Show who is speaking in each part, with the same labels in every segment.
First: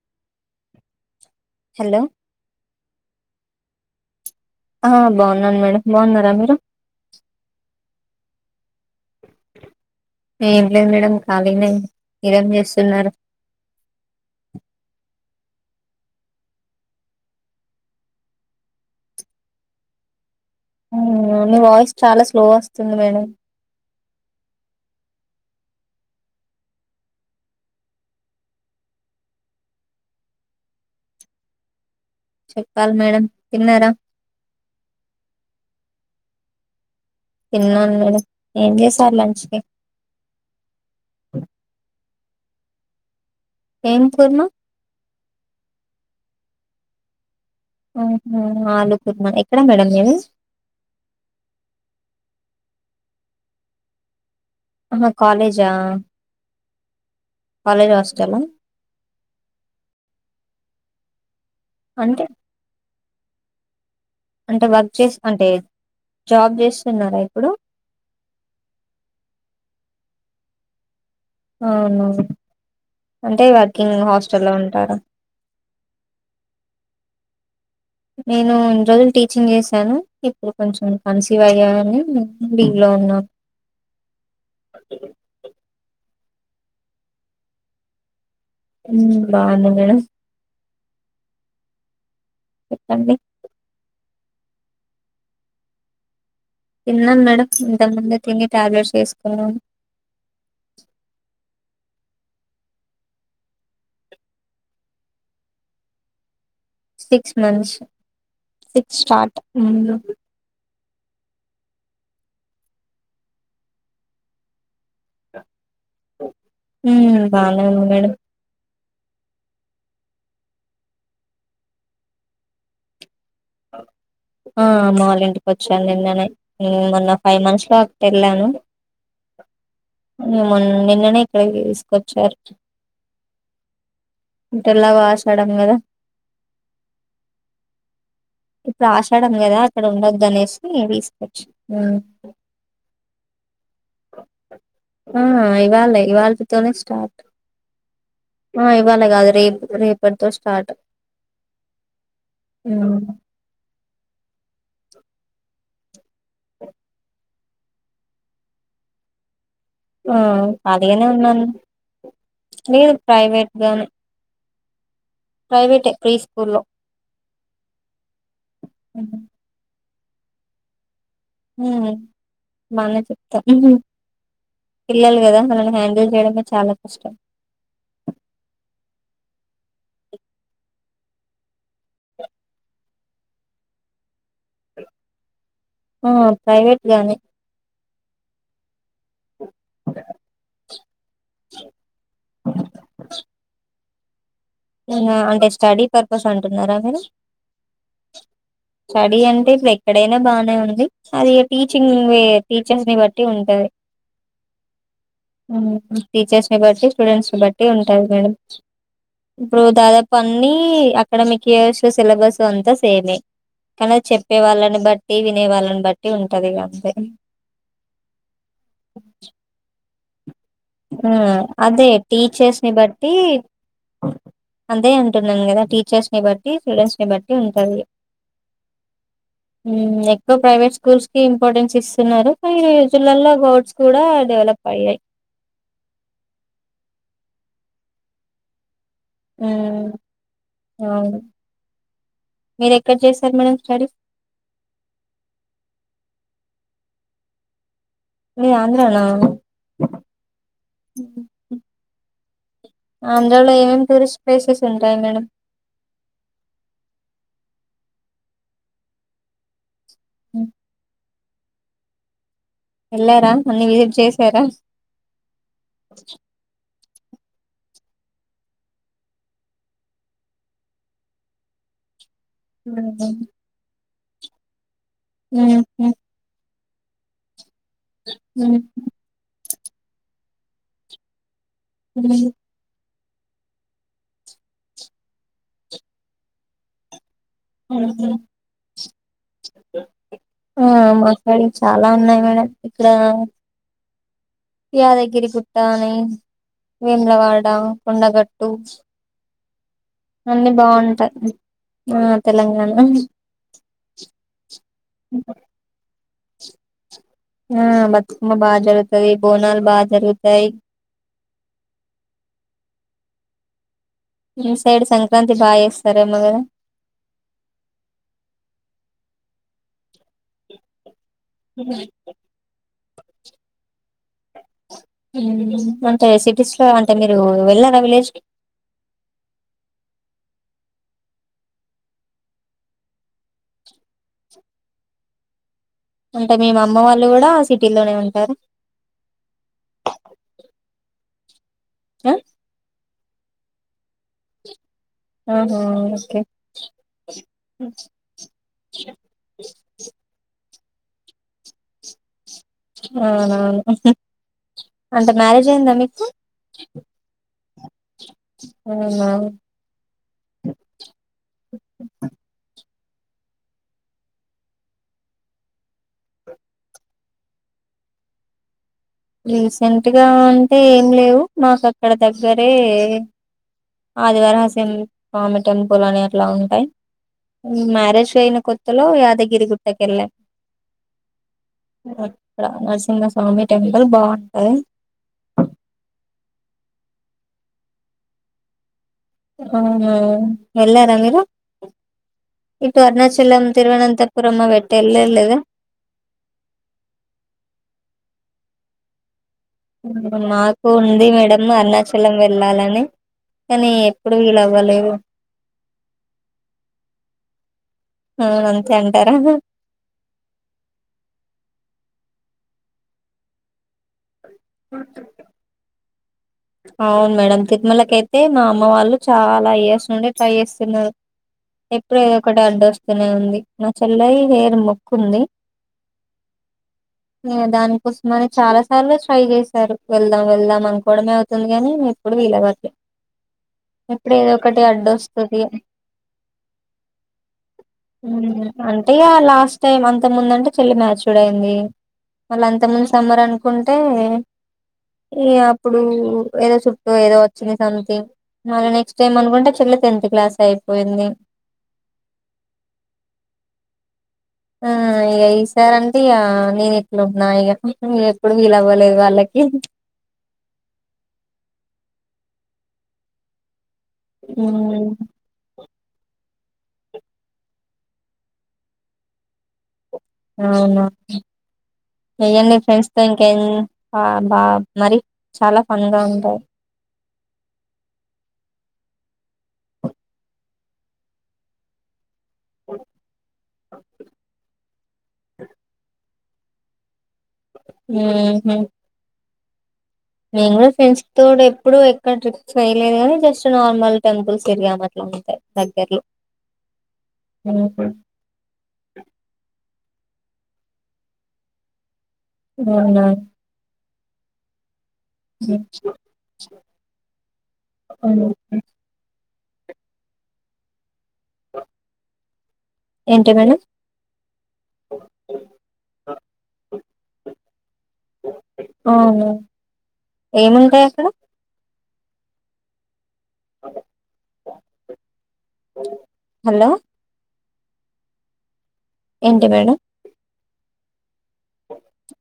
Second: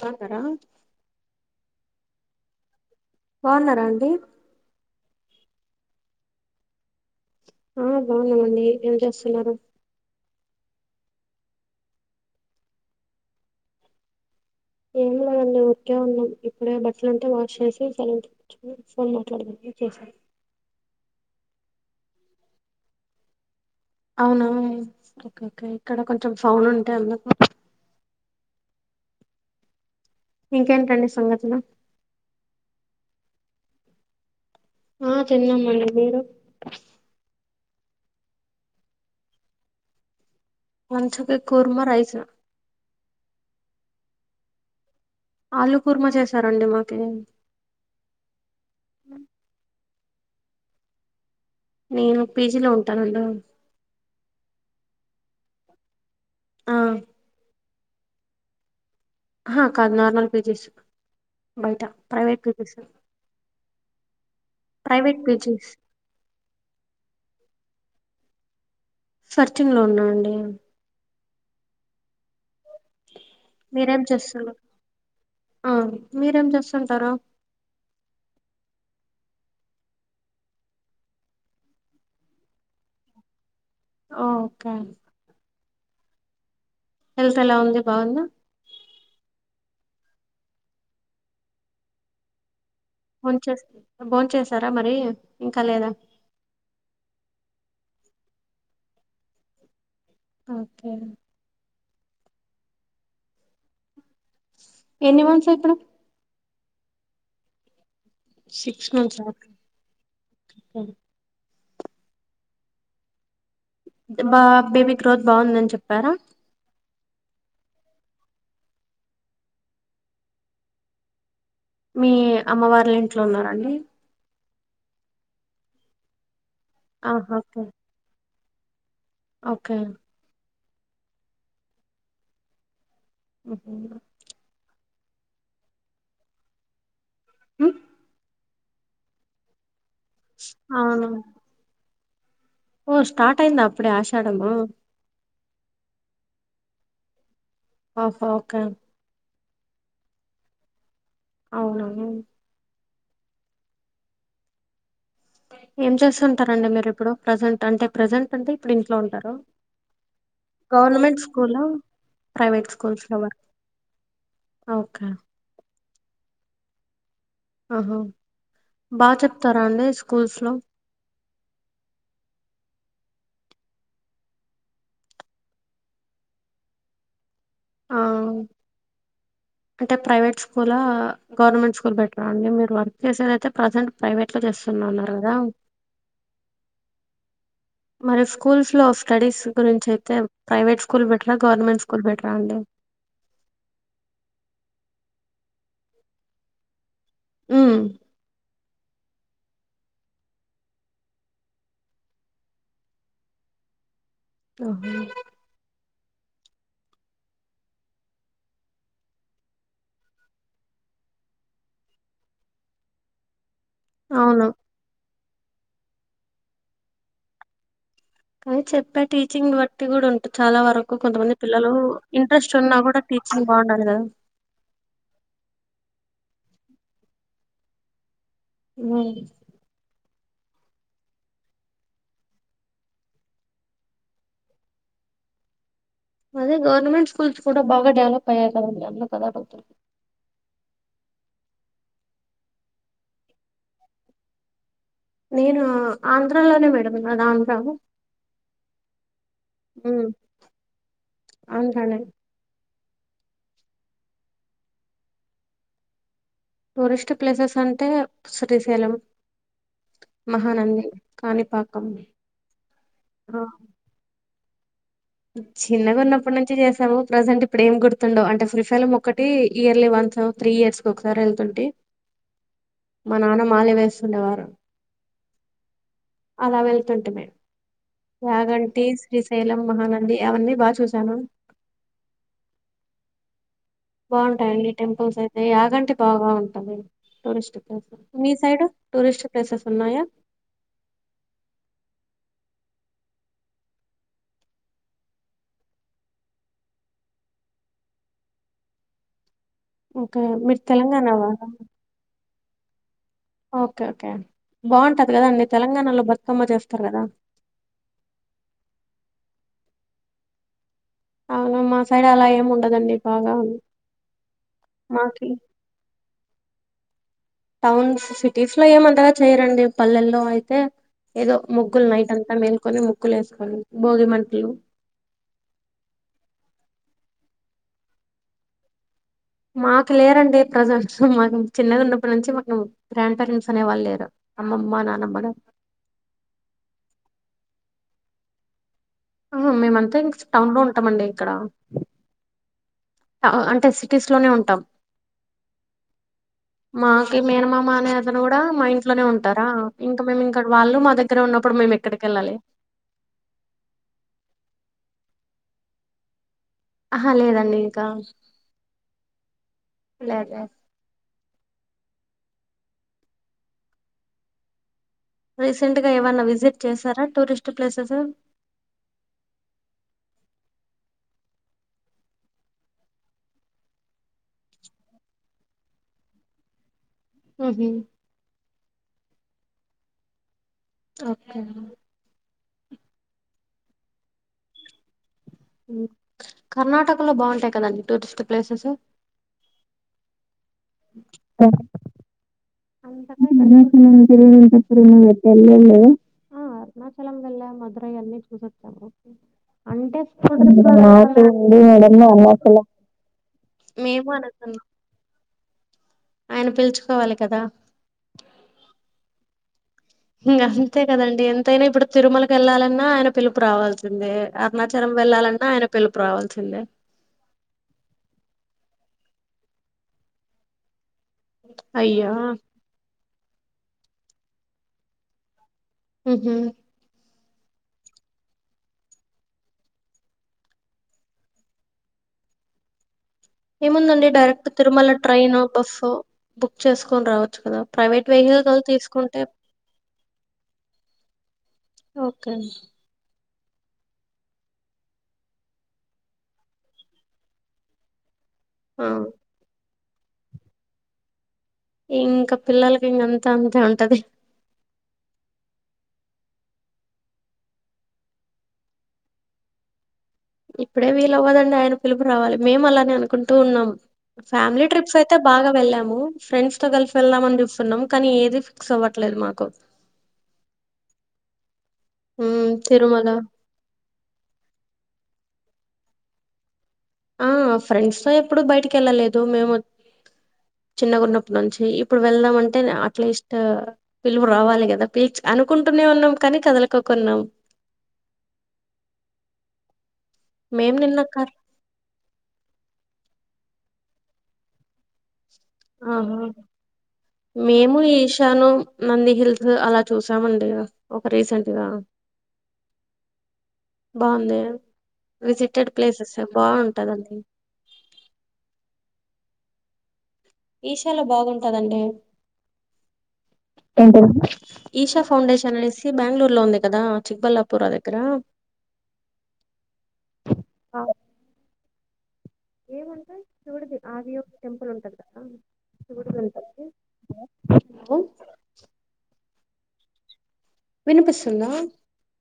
Speaker 1: తాగుతారా
Speaker 2: హలో
Speaker 1: బాగున్నారా అండి
Speaker 2: ఆ బాగున్నాను మేడం బాగున్నారా మీరు
Speaker 1: ఆ బాగున్నామండి ఏం చేస్తున్నారు
Speaker 2: ఏం లేదు మేడం కాలీనే మీరేం చేస్తున్నారు
Speaker 1: ఏం లేదండి ఉరికే ఉన్నాం ఇప్పుడే బట్టలు ఉంటే వాష్ చేసి [unintelligible] ఫోన్ మాట్లాడమంటే చేసాను [unintelligible]
Speaker 2: ఆ మీ వాయిస్ చాలా స్లో వస్తుంది మేడం
Speaker 1: అవునా ఓకే కే ఇక్కడ కొంచెం సౌండ్ ఉంటే అందుకు ఇంకేంటండి సంగతులు
Speaker 2: చెప్పాలి మేడం తిన్నారా
Speaker 1: ఆ తిన్నాం మేడం మీరు
Speaker 2: తిన్నాను మేడం ఏం చేశారు లంచ్ కి
Speaker 1: లంచుకి కుర్మ రైసు
Speaker 2: ఏం కూర్మా
Speaker 1: ఆలు కుర్మా చేసారండి మాకె
Speaker 2: అహ ఆలుకుర్మ ఎక్కడ మేడం మీది
Speaker 1: నేను పీజీలో ఉంటానండి
Speaker 2: అహ కాలేజా
Speaker 1: ఆ
Speaker 2: కాలేజ్ హాస్టల్ ఆ
Speaker 1: అహ కాదు నార్మల్ పీజీస్ బయట
Speaker 2: అంటే
Speaker 1: ప్రైవేట్ పీజీస్
Speaker 2: అంటే వర్క్ చేసి అంటే జాబ్ చేస్తున్నారా ఇప్పుడు
Speaker 1: సర్చింగ్ లో ఉన్నానండి
Speaker 2: అవునా
Speaker 1: మీరేం చేస్తున్నారు
Speaker 2: ఉంటారా
Speaker 1: ఆ మీరేం చేస్తుంటారు
Speaker 2: నేను ఇన్ని రోజులు టీచింగ్ చేసాను ఇప్పుడు కొంచెం కన్సీవ్ అయ్యా అని లివ్లో ఉన్నాను
Speaker 1: ఓ ఓకే హెల్త్ ఎలా ఉంది బాగుందా
Speaker 2: ఉమ్ బాగుంది మేడం చెప్పండి
Speaker 1: బోన్ చేస్తు బోన్ చేస్తారా మరి ఇంకా లేదా
Speaker 2: తిన్నాం మేడం ఇంతకు ముందే తిని టాబ్లెట్స్ వేసుకున్నాం
Speaker 1: ఓకే ఎన్ని మంత్స్ ఇప్పుడు
Speaker 2: సిక్స్ మంత్స్ సిక్స్ స్టార్ట్ ఉమ్
Speaker 1: [unintelligible] బా బేబీ గ్రోత్ బాగుందని చెప్పారా
Speaker 2: ఉమ్ బానే ఉంది మేడం
Speaker 1: మీ అమ్మవాల్ల ఇంట్లో ఉన్నారాండి
Speaker 2: ఆ అమ్మ వాళ్ళ ఇంటికి వచ్చాను నిన్ననే మొన్న ఫైవ్ మంత్స్ లో అటు వెళ్ళాను
Speaker 1: ఓకే
Speaker 2: ఇంగ మొన్న నిన్ననే ఇక్కడికి తీసుకొచ్చారు
Speaker 1: ఉహు
Speaker 2: ఇటేళ్లగో ఆషాడం గదా
Speaker 1: ఉ
Speaker 2: ఇప్పుడు ఆషాడం కదా అక్కడ ఉండద్దు అనేసి ఇగ తీసుకొచ్చిల్లు
Speaker 1: ఓ స్టార్ట్ అయిందా అప్పుడె ఆషాడము
Speaker 2: ఆ ఇవాలె ఇవాల్టీ తోనే స్టార్ట్
Speaker 1: ఓహో ఓకే
Speaker 2: ఆ ఇవాళ కాదు రేపు రేపటితో స్టార్ట్
Speaker 1: అవునా
Speaker 2: ఉమ్
Speaker 1: ఏం చేస్తుంటారండి మీరు ఇప్పుడు ప్రజెంట్ అంటే ప్రజెంట్ అంటే ఇప్పుడు ఇంట్లో ఉంటారా
Speaker 2: ఆ ఖాళీగానే
Speaker 1: గవర్నమెంట్
Speaker 2: ఉన్నాను
Speaker 1: స్కూలా ప్రైవేట్
Speaker 2: లేదు
Speaker 1: స్కూల్స్ లో వర్క్
Speaker 2: ప్రైవేట్
Speaker 1: ఓకే
Speaker 2: ప్రైవేటె ప్రీ స్కూల్లో
Speaker 1: ఆహా బాగ చెప్తారా అండి స్కూల్స్లో
Speaker 2: ఉమ్ బానే చెప్తా పిల్లలు గదా వాళ్ళని హ్యాండిల్ చేయడమే చాలా కష్టం
Speaker 1: అవును అంటే ప్రైవేట్ స్కూలా గవర్నమెంట్ స్కూల్ బెటరా అండి మీరు వర్క్ చేసేది అయితే ప్రసెంట్ ప్రైవేట్ లో చేస్తున్నా అన్నరు కదా
Speaker 2: ఆ ప్రైవేట్ గానే
Speaker 1: మరి స్కూల్స్ లో స్టడీస్ గురించి అయితే ప్రైవేట్ స్కూల్ బెటరా గవర్నమెంట్ స్కూల్ బెటరా అండి
Speaker 2: ఆ అంటే స్టడీ పర్పస్ అంటున్నారా మీరు
Speaker 1: ఉమ్
Speaker 2: స్టడీ అంటే ఇప్పుడు ఎక్కడైనా బానే ఉంది అదిఇగ టీచింగ్ వె టీచర్స్ ని బట్టి ఉంటది
Speaker 1: ఓహో
Speaker 2: హూ హమ్ టీచర్స్ ని బట్టి స్టూడెంట్స్ ని బట్టి ఉంటాది మేడం ఇప్పుడు దాదాపు అన్ని అకాడమిక్ ఇయర్స్ లో సిలబస్ అంతా సేమే కానీ చెప్పే వాళ్ళని బట్టి వినే వాళ్ళని బట్టి ఉంటది ఇగ అంతే
Speaker 1: కానీ చెప్పే టీచింగ్ బట్టి కూడా ఉంటుది చాలా వర నాకు
Speaker 2: ఆ
Speaker 1: కొంతమంది పిల్లలు
Speaker 2: అదే
Speaker 1: ఇంట్రెస్ట్
Speaker 2: టీచర్స్
Speaker 1: ఉన్నా కూడా టీచింగ్ బాగుండాలి కదా
Speaker 2: అంతే అంటున్నాం గదా టీచర్స్ ని బట్టి స్టూడెంట్స్ ని బట్టి ఉంటది ఇగ ఉం ఎక్కువ ప్రైవేట్ స్కూల్స్ కి ఇంపార్టెన్స్ ఇస్తున్నారు కానీ ఈరోజులాల లో గోడ్ కూడా డెవలప్ అయ్యాయి
Speaker 1: అదే గవర్నమెంట్ స్కూల్స్ కూడా బాగా డెవలప్య్యాయి కదండి అందులో
Speaker 2: ఉం అవున్ మీరుఎక్కడ చేశారు మేడం స్టడీ
Speaker 1: నేనా ఆంధ్రాలోనే మేడం నాది ఆంధ్రా
Speaker 2: మీది ఆంధ్రాన
Speaker 1: ఉం ఆంధ్రానే
Speaker 2: ఆంధ్రాలో ఏమేమి టూరిస్ట్ ప్లేసెస్ ఉంటాయి మేడమ్
Speaker 1: టూరిస్ట్ ప్లేసెస్ అంటే శ్రీశైలం
Speaker 2: ఉమ్,
Speaker 1: మహానంది కాణిపాకం
Speaker 2: వెళ్ళారా అన్ని విజిట్ చేశారా
Speaker 1: చిన్నగున్నం ఇప్పటి నుంచి చేసాము ప్రజెంట్ ఇప్పుడు ఏం గుర్తుండో అంటే శ్రీ శైలం ఒక్కటి ఇయర్లీ వన్స్ త్రీ ఇయర్స్ ఒకసారి వెళ్తుంటే మా నాన్న మాల వేస్తుండేవారు
Speaker 2: హు హామ్
Speaker 1: అలా వెళ్తుంటిమే యాగంటి శ్రీశైలం మహానగ ది అవన్నీ బాగా చూశాను
Speaker 2: ఉం
Speaker 1: బాగుంటాయిండి టెంపుల్స్ అయితే యాగంటి బాగా ఉంటుంది టూరిస్ట్ ప్లేసెస్ మీ సైడ్ టూరిస్ట్ ప్లేసెస్ ఉన్నాయా
Speaker 2: ఆ మా సైడ్ చాలా ఉన్నాయి మేడం ఇక్కడ యాదగిరిగుట్టని వేములవాడ కొండగట్టు అన్ని బాగుంటాయి ఆ తెలంగాణ
Speaker 1: ఓకే ఓకే బాగుంటది కదా అండి తెలంగాణలో బతుకమ్మ చేస్తారు కదా
Speaker 2: ఆ బతుకమ్మ బాగా జరుగుతది బోనాలు బాగా జరుగుతాయి
Speaker 1: అవును మా సైడ్ అలా ఏమి ఉండదండి బాగా
Speaker 2: మీ సైడ్ సంక్రాంతి బాగా చేస్తారూ ఏమో కదా
Speaker 1: టౌన్స్ సిటీస్ లో ఏమంతగా చేయరండి పల్లెల్లో అయితే ఏదో ముగ్గులు నైట్ అంతా మేల్కొని ముగ్గులు వేసుకోనీ భోగిమంటలు
Speaker 2: ఉం అంటే సిటీస్ లో అంటే మీరు వెళ్ళారా విలేజ్
Speaker 1: మాకు లేరండి ప్రజెంట్ మా చిన్నది ఉన్నప్పటి నుంచి మాకు గ్రాండ్ పేరెంట్స్ అనే వాళ్ళు లేరు అమ్మమ్మ నానమ్మ
Speaker 2: అంటే మీ అమ్మ వాళ్ళు కూడా సిటీలోనే ఉంటారు
Speaker 1: ఆహా మేమంతా టౌన్ లో ఉంటామండి ఇక్కడ
Speaker 2: ఆ
Speaker 1: అ అంటే సిటీస్ లోనే ఉంటాం
Speaker 2: ఆహా ఓకే
Speaker 1: మాకి మేనమామ అనే అతను కూడా మా ఇంట్లోనే ఉంటారా ఇంకా మేం ఇంకడ వాళ్ళూ మా దగ్గర ఉన్నప్పుడు మేము ఎక్కడికి వెళ్ళాలి
Speaker 2: అవునవును అంటే మ్యారేజ్ అయ్యిందా మీకు
Speaker 1: ఆహా లేదండి ఇంకా
Speaker 2: అవునా
Speaker 1: లేదు లేదు రీసెంట్ గా ఏవన్నా విసిట్ చేశారా టూరిస్ట్ ప్లేసెసు
Speaker 2: రీసెంట్ గా అంటే ఏం లేవు మాకు అక్కడ దగ్గరే ఆదివార హాసెన్ స్వామి టెంపుల్ అని అట్లా ఉంటాయి ఊ మ్యారేజ్ జైన కొత్తలో యాదగిరిగుట్ట కెళ్ళా
Speaker 1: ఓకే [inaudible]
Speaker 2: ఇక్కడ నరసింహస్వామి టెంపుల్ బావుంటాయి
Speaker 1: ఊ కర్ణాటకలో బావుంటాయి కదండి టూరిస్ట్ ప్లేసెస్
Speaker 2: అవునా వెళ్ళారా మీరు ఇటు అరుణాచలం
Speaker 1: అనంత [inaudible]
Speaker 2: తిరువనంతపురం అవి ఎటు
Speaker 1: తిరువనంతపురం
Speaker 2: వెళ్ళలేదా
Speaker 1: ఎప్పుడూ వెళ్ళలే ఆ అరుణాచలం వెళ్ళాం మధురై అన్నీ చూసోచ్చాము
Speaker 2: నాకు ఉంది మేడం అరుణాచలం వెళ్ళాలని
Speaker 1: [unintelligible]
Speaker 2: కానీ ఎప్పుడూ వీలు అవ్వలేవు
Speaker 1: ఆయన పిల్చుకోవాలి కదా
Speaker 2: అవును అంతే అంటారా
Speaker 1: ఇంగ అంతే కదండి ఎంతైనా ఇప్పుడు తిరుమలకు వెళ్లాలన్నా ఆయన పిలుపు రావల్ తిందే అరుణాచలం వెళ్లాలన్నా ఆయన పిలుపు రావాల్సిందే
Speaker 2: అవును మేడం తిరుమలకి అయితే మా అమ్మ వాళ్ళు చాలా ఇయర్స్ నుండి ట్రై చేస్తున్నరు ఎప్పుడూ ఏదో ఒకటి అడ్డు వస్తూనే ఉంది నా చెల్లాయి హెయిర్ మొక్కు ఉంది
Speaker 1: ఊహు
Speaker 2: ఇగ దానికోసం అనే చాలా సార్లే ట్రై చేశారు వెళ్దాం వెళ్దాం అనుకోవడమే [inaudible] తుంది గానీ ఎప్పుడూ వీలు అవ్వట్లే
Speaker 1: ఏముందండి డైరెక్ట్ తిరుమల ట్రైనో
Speaker 2: అడ్డొస్తది
Speaker 1: బస్సో బుక్ చేసుకొని రావచ్చు కదా
Speaker 2: ఊ అంటే ఇగ లాస్ట్ టైం అంతకు ముంద అంటే చెల్లి మ్యాచ్చూడ్ అయ్యింది మళ్ళ అంతకు మందు సమ్మర్ అను కుంటే ఈ అప్పుడు ఏదో చుట్టూ ఏదో వచ్చింది సంథింగ్ మళ్ళ నెక్ట్ టైం అనుకుంటే చెల్లె టెన్త్ క్లాస్ అయిపోయింది
Speaker 1: ఇంక పిల్లలకి ఇంగ అంతా అంతే ఉంటది
Speaker 2: ఆ ఇగ ఈసారి అంటే ఇగ నేను ఎట్లున్నా ఇగ ఎప్పుడూ వీలు అవ్వలేదు వాళ్ళకి
Speaker 1: ఇప్పుడే వీలు ఆవ్వదండి ఆయన పిలుపు రావాలి మేం అలానే అనుకుంటూ ఉన్నాం ఫ్యామిలీ
Speaker 2: మ్మ్
Speaker 1: ట్రిప్స్ అయితే బాగా వెళ్ళాము ఫ్రెండ్స్ తో కలిసి వెళ్దామని చూస్తున్నాం కానీ ఏదీ ఫిక్స్ అవ్వట్లేదు మాకు
Speaker 2: అవునా చెయ్యండి ఫ్రెండ్స్ తో ఇంకేం ఆ బా మరి చాలా ఫన్ గా ఉంటాయి
Speaker 1: ఆ ఫ్రెండ్స్ తో ఎప్పుడూ బయటికెళ్ళలేదు మేము [inaudible] చిన్నగున్నప్పుడి నుంచి ప్పుడు వెళ్దాం అంటేనే అట్లీస్ట్ పిల్లుపు రావాలి కదా పిల్చి అనుకుంటూనే ఉన్నాం కానీ కదలుకోకున్నాం
Speaker 2: ఊహూ నేనూ కూడా ఫ్రెండ్స్ తోటి ఎప్పుడూ ఏ క్కడ ట్రిప్స్ వెయ్యలేదు గానీ జస్ట్ నార్మల్ టెంపుల్స్ తరిగాం అట్ల అంతే దగ్గర్లో
Speaker 1: మేమూ ఏష్ చానుం నంది హిల్స్ అలా చూసామండి ఒక రీసెంట్ గా
Speaker 2: గవున
Speaker 1: బాంది విజిటెడ్ ప్లేసెస్ బాంటదండి
Speaker 2: అవును [unintelligible]
Speaker 1: ఇషోలో బాగుంటాదండి
Speaker 2: ఏంటేమన
Speaker 1: ఏంటండి ఈషా ఫౌండేషన్ అనేసి బ్యాంగ్లూర్లో ఉంది కదా చిక్బల్లాపూర్ దగ్గర
Speaker 2: ఆవును ఏముంటాయ్ అక్కడ్
Speaker 1: ఏముంటయ్ శివుడిది ఆది యొక్టెంపుల్ ఉంటది గదా శివుడిది ఉంట
Speaker 2: బొల్లో ఏంటి మేడమ్
Speaker 1: వినుపిస్తుందా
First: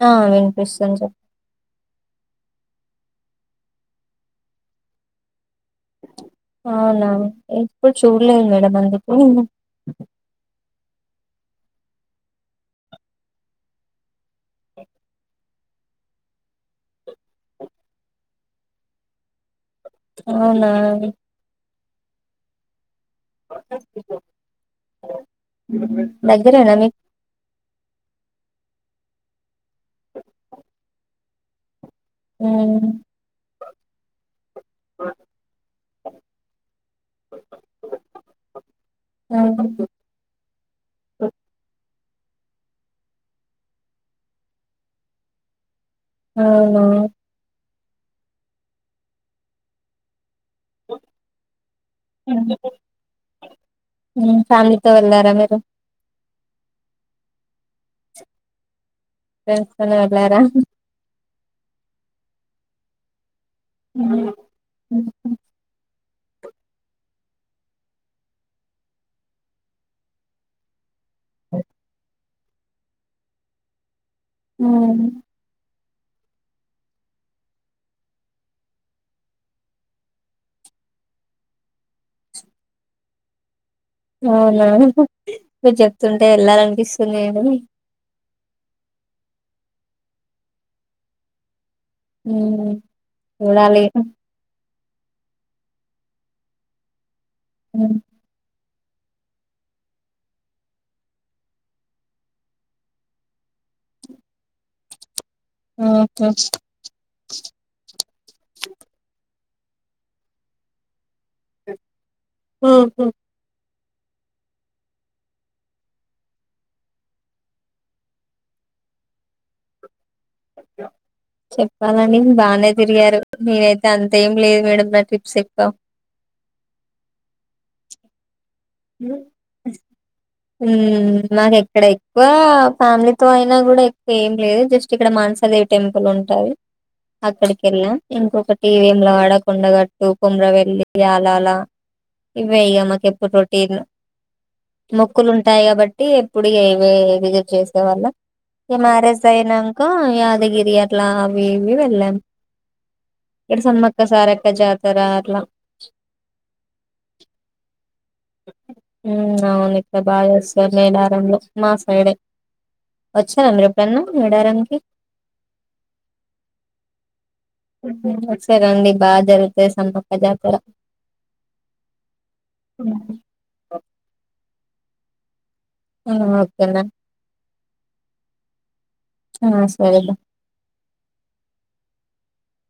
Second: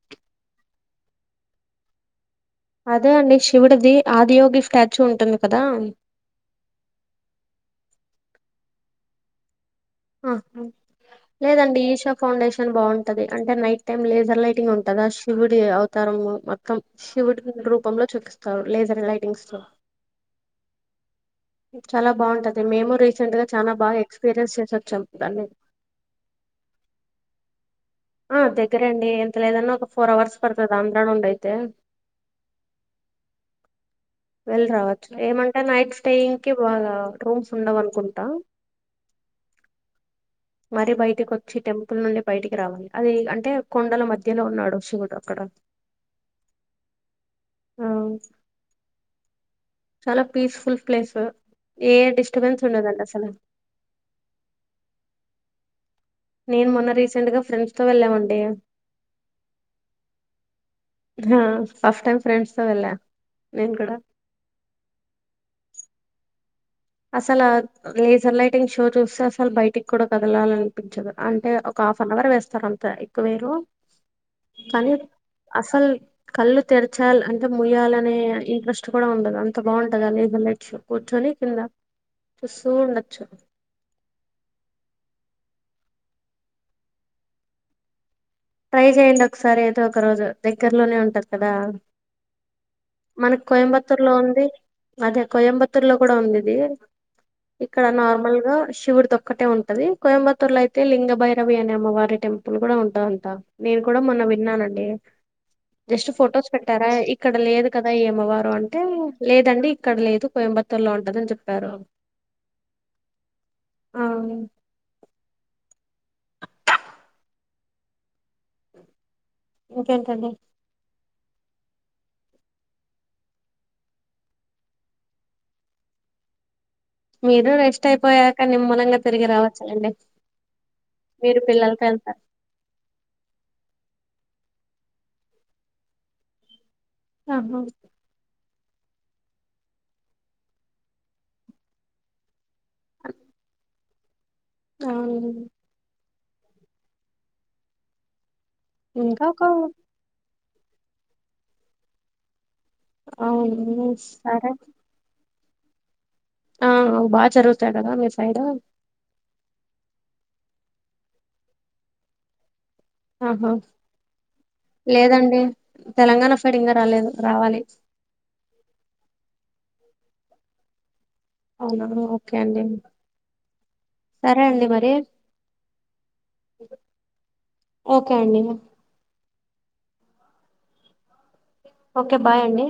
Speaker 2: ఆ విన్పిస్తుంది సా
Speaker 1: అదే అండి శివుడిది ఆదియోగి స్టాచ్యూ ఉంటుంది కదా
Speaker 2: ఔనా ఎప్పుడ్చూడ్లేదు మేడం అందుకే
Speaker 1: అహా లేదండి ఈషా ఫౌండేషన్ బాంటది అంటే నైట్ టైమ్ లేజర్ లైటింగ్ ఉంటదాశివుడి అవు తరము మత్తం శివుడి రూపంలొ చూపిస్తార్ లేజర్ లైటింగ్స్ తో
Speaker 2: అవునా
Speaker 1: చాలా బాగుంటది మేము రీసెంట్గా చానా బాగా ఎక్స్పీరియన్స్ చేసొచ్చాం దాన్ని
Speaker 2: దగ్గేరేన మిక్
Speaker 1: ఆ దగ్గరేండి ఎంత లేదన్నా ఒక ఫోర్ అవర్స్ పడతది ఆంధ్రానుండైతే
Speaker 2: ఉమ్
Speaker 1: వెళ్ల్రావచ్ ఏమంటే నైట్ స్టేయింగ్ కి బాగా రూమ్స్ ఉండవనుకుంట
Speaker 2: ఆ
Speaker 1: మరీ బయటికొచ్చి టెంపుల్ నుండి బయటిక రావాలి అది అంటే కొండల మధ్యలో ఉన్నాడు శివుడు అక్కడ [inaudible]
Speaker 2: ఔనా
Speaker 1: ఆ చాలా పీస్ ఫుల్ ప్లేస్ ఏ డిస్టర్బెన్స్ ఉండదంట అసల
Speaker 2: హుమ్ ఫామ్లీతో వెళ్ళారా మీరు
Speaker 1: నేన్ మొన్న రీసెంట్ గా ఫ్రెండ్స్తో వెళ్ళామండి
Speaker 2: ఫ్రెండ్స్ తోనే వెళ్ళారా
Speaker 1: హ ఫస్టైం ఫ్రెండ్స్తో వెళ్లా నేన్ కుడ
Speaker 2: ఉ ఉ
Speaker 1: అసలా లేజర్ లైటింగ్ షో చూస్తే అసలు బయటిక్కూడా కదలాలలినిపిచదు అంటే ఒక హాఫ్ అన్ అవర్ వేస్తరు అంతె ఎక్కువేరు కాని
Speaker 2: హ్మ్
Speaker 1: అసల్ కళ్ళు తెర్చాల్ అంటే ముయ్యాలనే ఇంట్రెస్ట్ కుడ ఉండదు అంత బాంటది ఆ లేజర్ లైట్ షో కూర్చొని కింద చుస్సూ ఉండొచ్చు
Speaker 2: ఔనా మీర్ చెప్తుంటె ఎళ్ళాలనిపిసుంది మేడం
Speaker 1: ట్రై చేయండి ఒకసారైతె ఒక రోజు దగ్గర్లోనే ఉంటది కదా
Speaker 2: హ్మ్
Speaker 1: మనక్
Speaker 2: చూడాలి
Speaker 1: కొయంబత్తూర్లో ఉంది అదే కొయంబత్తూర్లో కుడ ఉందిది ఇక్కడ
Speaker 2: హ్మ్
Speaker 1: నార్మల్ గా శివుడి త ఒక్కటే ఉంటంది కొయంబత్తూర్లో అయితే లింగ భైరవి అనే అమ్మవారి టెంపుల్ గుడ ఉంటది అన్ ట నేను కూడా మొన్న విన్నానండి జస్ట్ ఫొటోస్ పె టరా ఇక్కడ లేదు కదా ఈ అమ్మవారు అంటే లేదండి ఇక్కడ లేదు కోయంబత్తూర్‌లో ఉంటదని చెప్పారు చ్
Speaker 2: మ్మ్ఉహ్మ్
Speaker 1: అవును ఇంకేంటండి
Speaker 2: పద్య చెప్పాలని బానే తిరిగారు నేనైతే అంతేం లేదు మేడం నా ట్రిప్స్ చెప్తా
Speaker 1: మీరు రెస్ట్ అయిపోయాక నిమ్మలంగా తిరిగి రావచ్చు లేండి
Speaker 2: ఉమ్మ్ మాకు ఇక్కడ ఎక్కువ ఫ్యామిలీతో అయినా కూడా ఎక్కువ ఏం లేదు జస్ట్ ఇక్కడ మానసాదేవి టెంపుల్ ఉంటది అక్కడికెళ్ళా ఇంకొకటి వేములవాడ కొండగట్టు కోమ్రవెళ్ళి అలా అలా ఇవే ఇగ మాకెప్పుడు రోటీన్ మొక్కులు ఉంటాయి కాబట్టి ఎప్పుడు ఇగ ఇవే విజిట్ చేసే వాళ్ళ ఇగ మ్యారేజ్ అయినాంక యాదగిరి అట్లా అవి ఇవి వెళ్ళాం ఇక్కడ సమ్మక్క సారక్క జాతర అట్లా
Speaker 1: ఆ బాగా జరుగుతాది కదా మీ సైడ్
Speaker 2: ఉమ్మ్ అవును ఇక్కడ బాగా చేస్తారు మేడారంలో మా సైడే వచ్చినారా మీరు ఎప్పుడనా మేడారానికి
Speaker 1: లేదండి తెలంగాణ సైడ్ ఇంగా రాలేదు రావాలి
Speaker 2: మ్మ్ఉమ్మ్ ఒకసారి రండి బాగా జరుగుతాది సమ్మక్క జాతర
Speaker 1: అవునా ఓకే అండి సరే అండి మరి
Speaker 2: ఆ ఓకేనా
Speaker 1: ఓకే అండి ఇగ
Speaker 2: ఆ సరే బా
Speaker 1: ఓకే బాయ్ అండి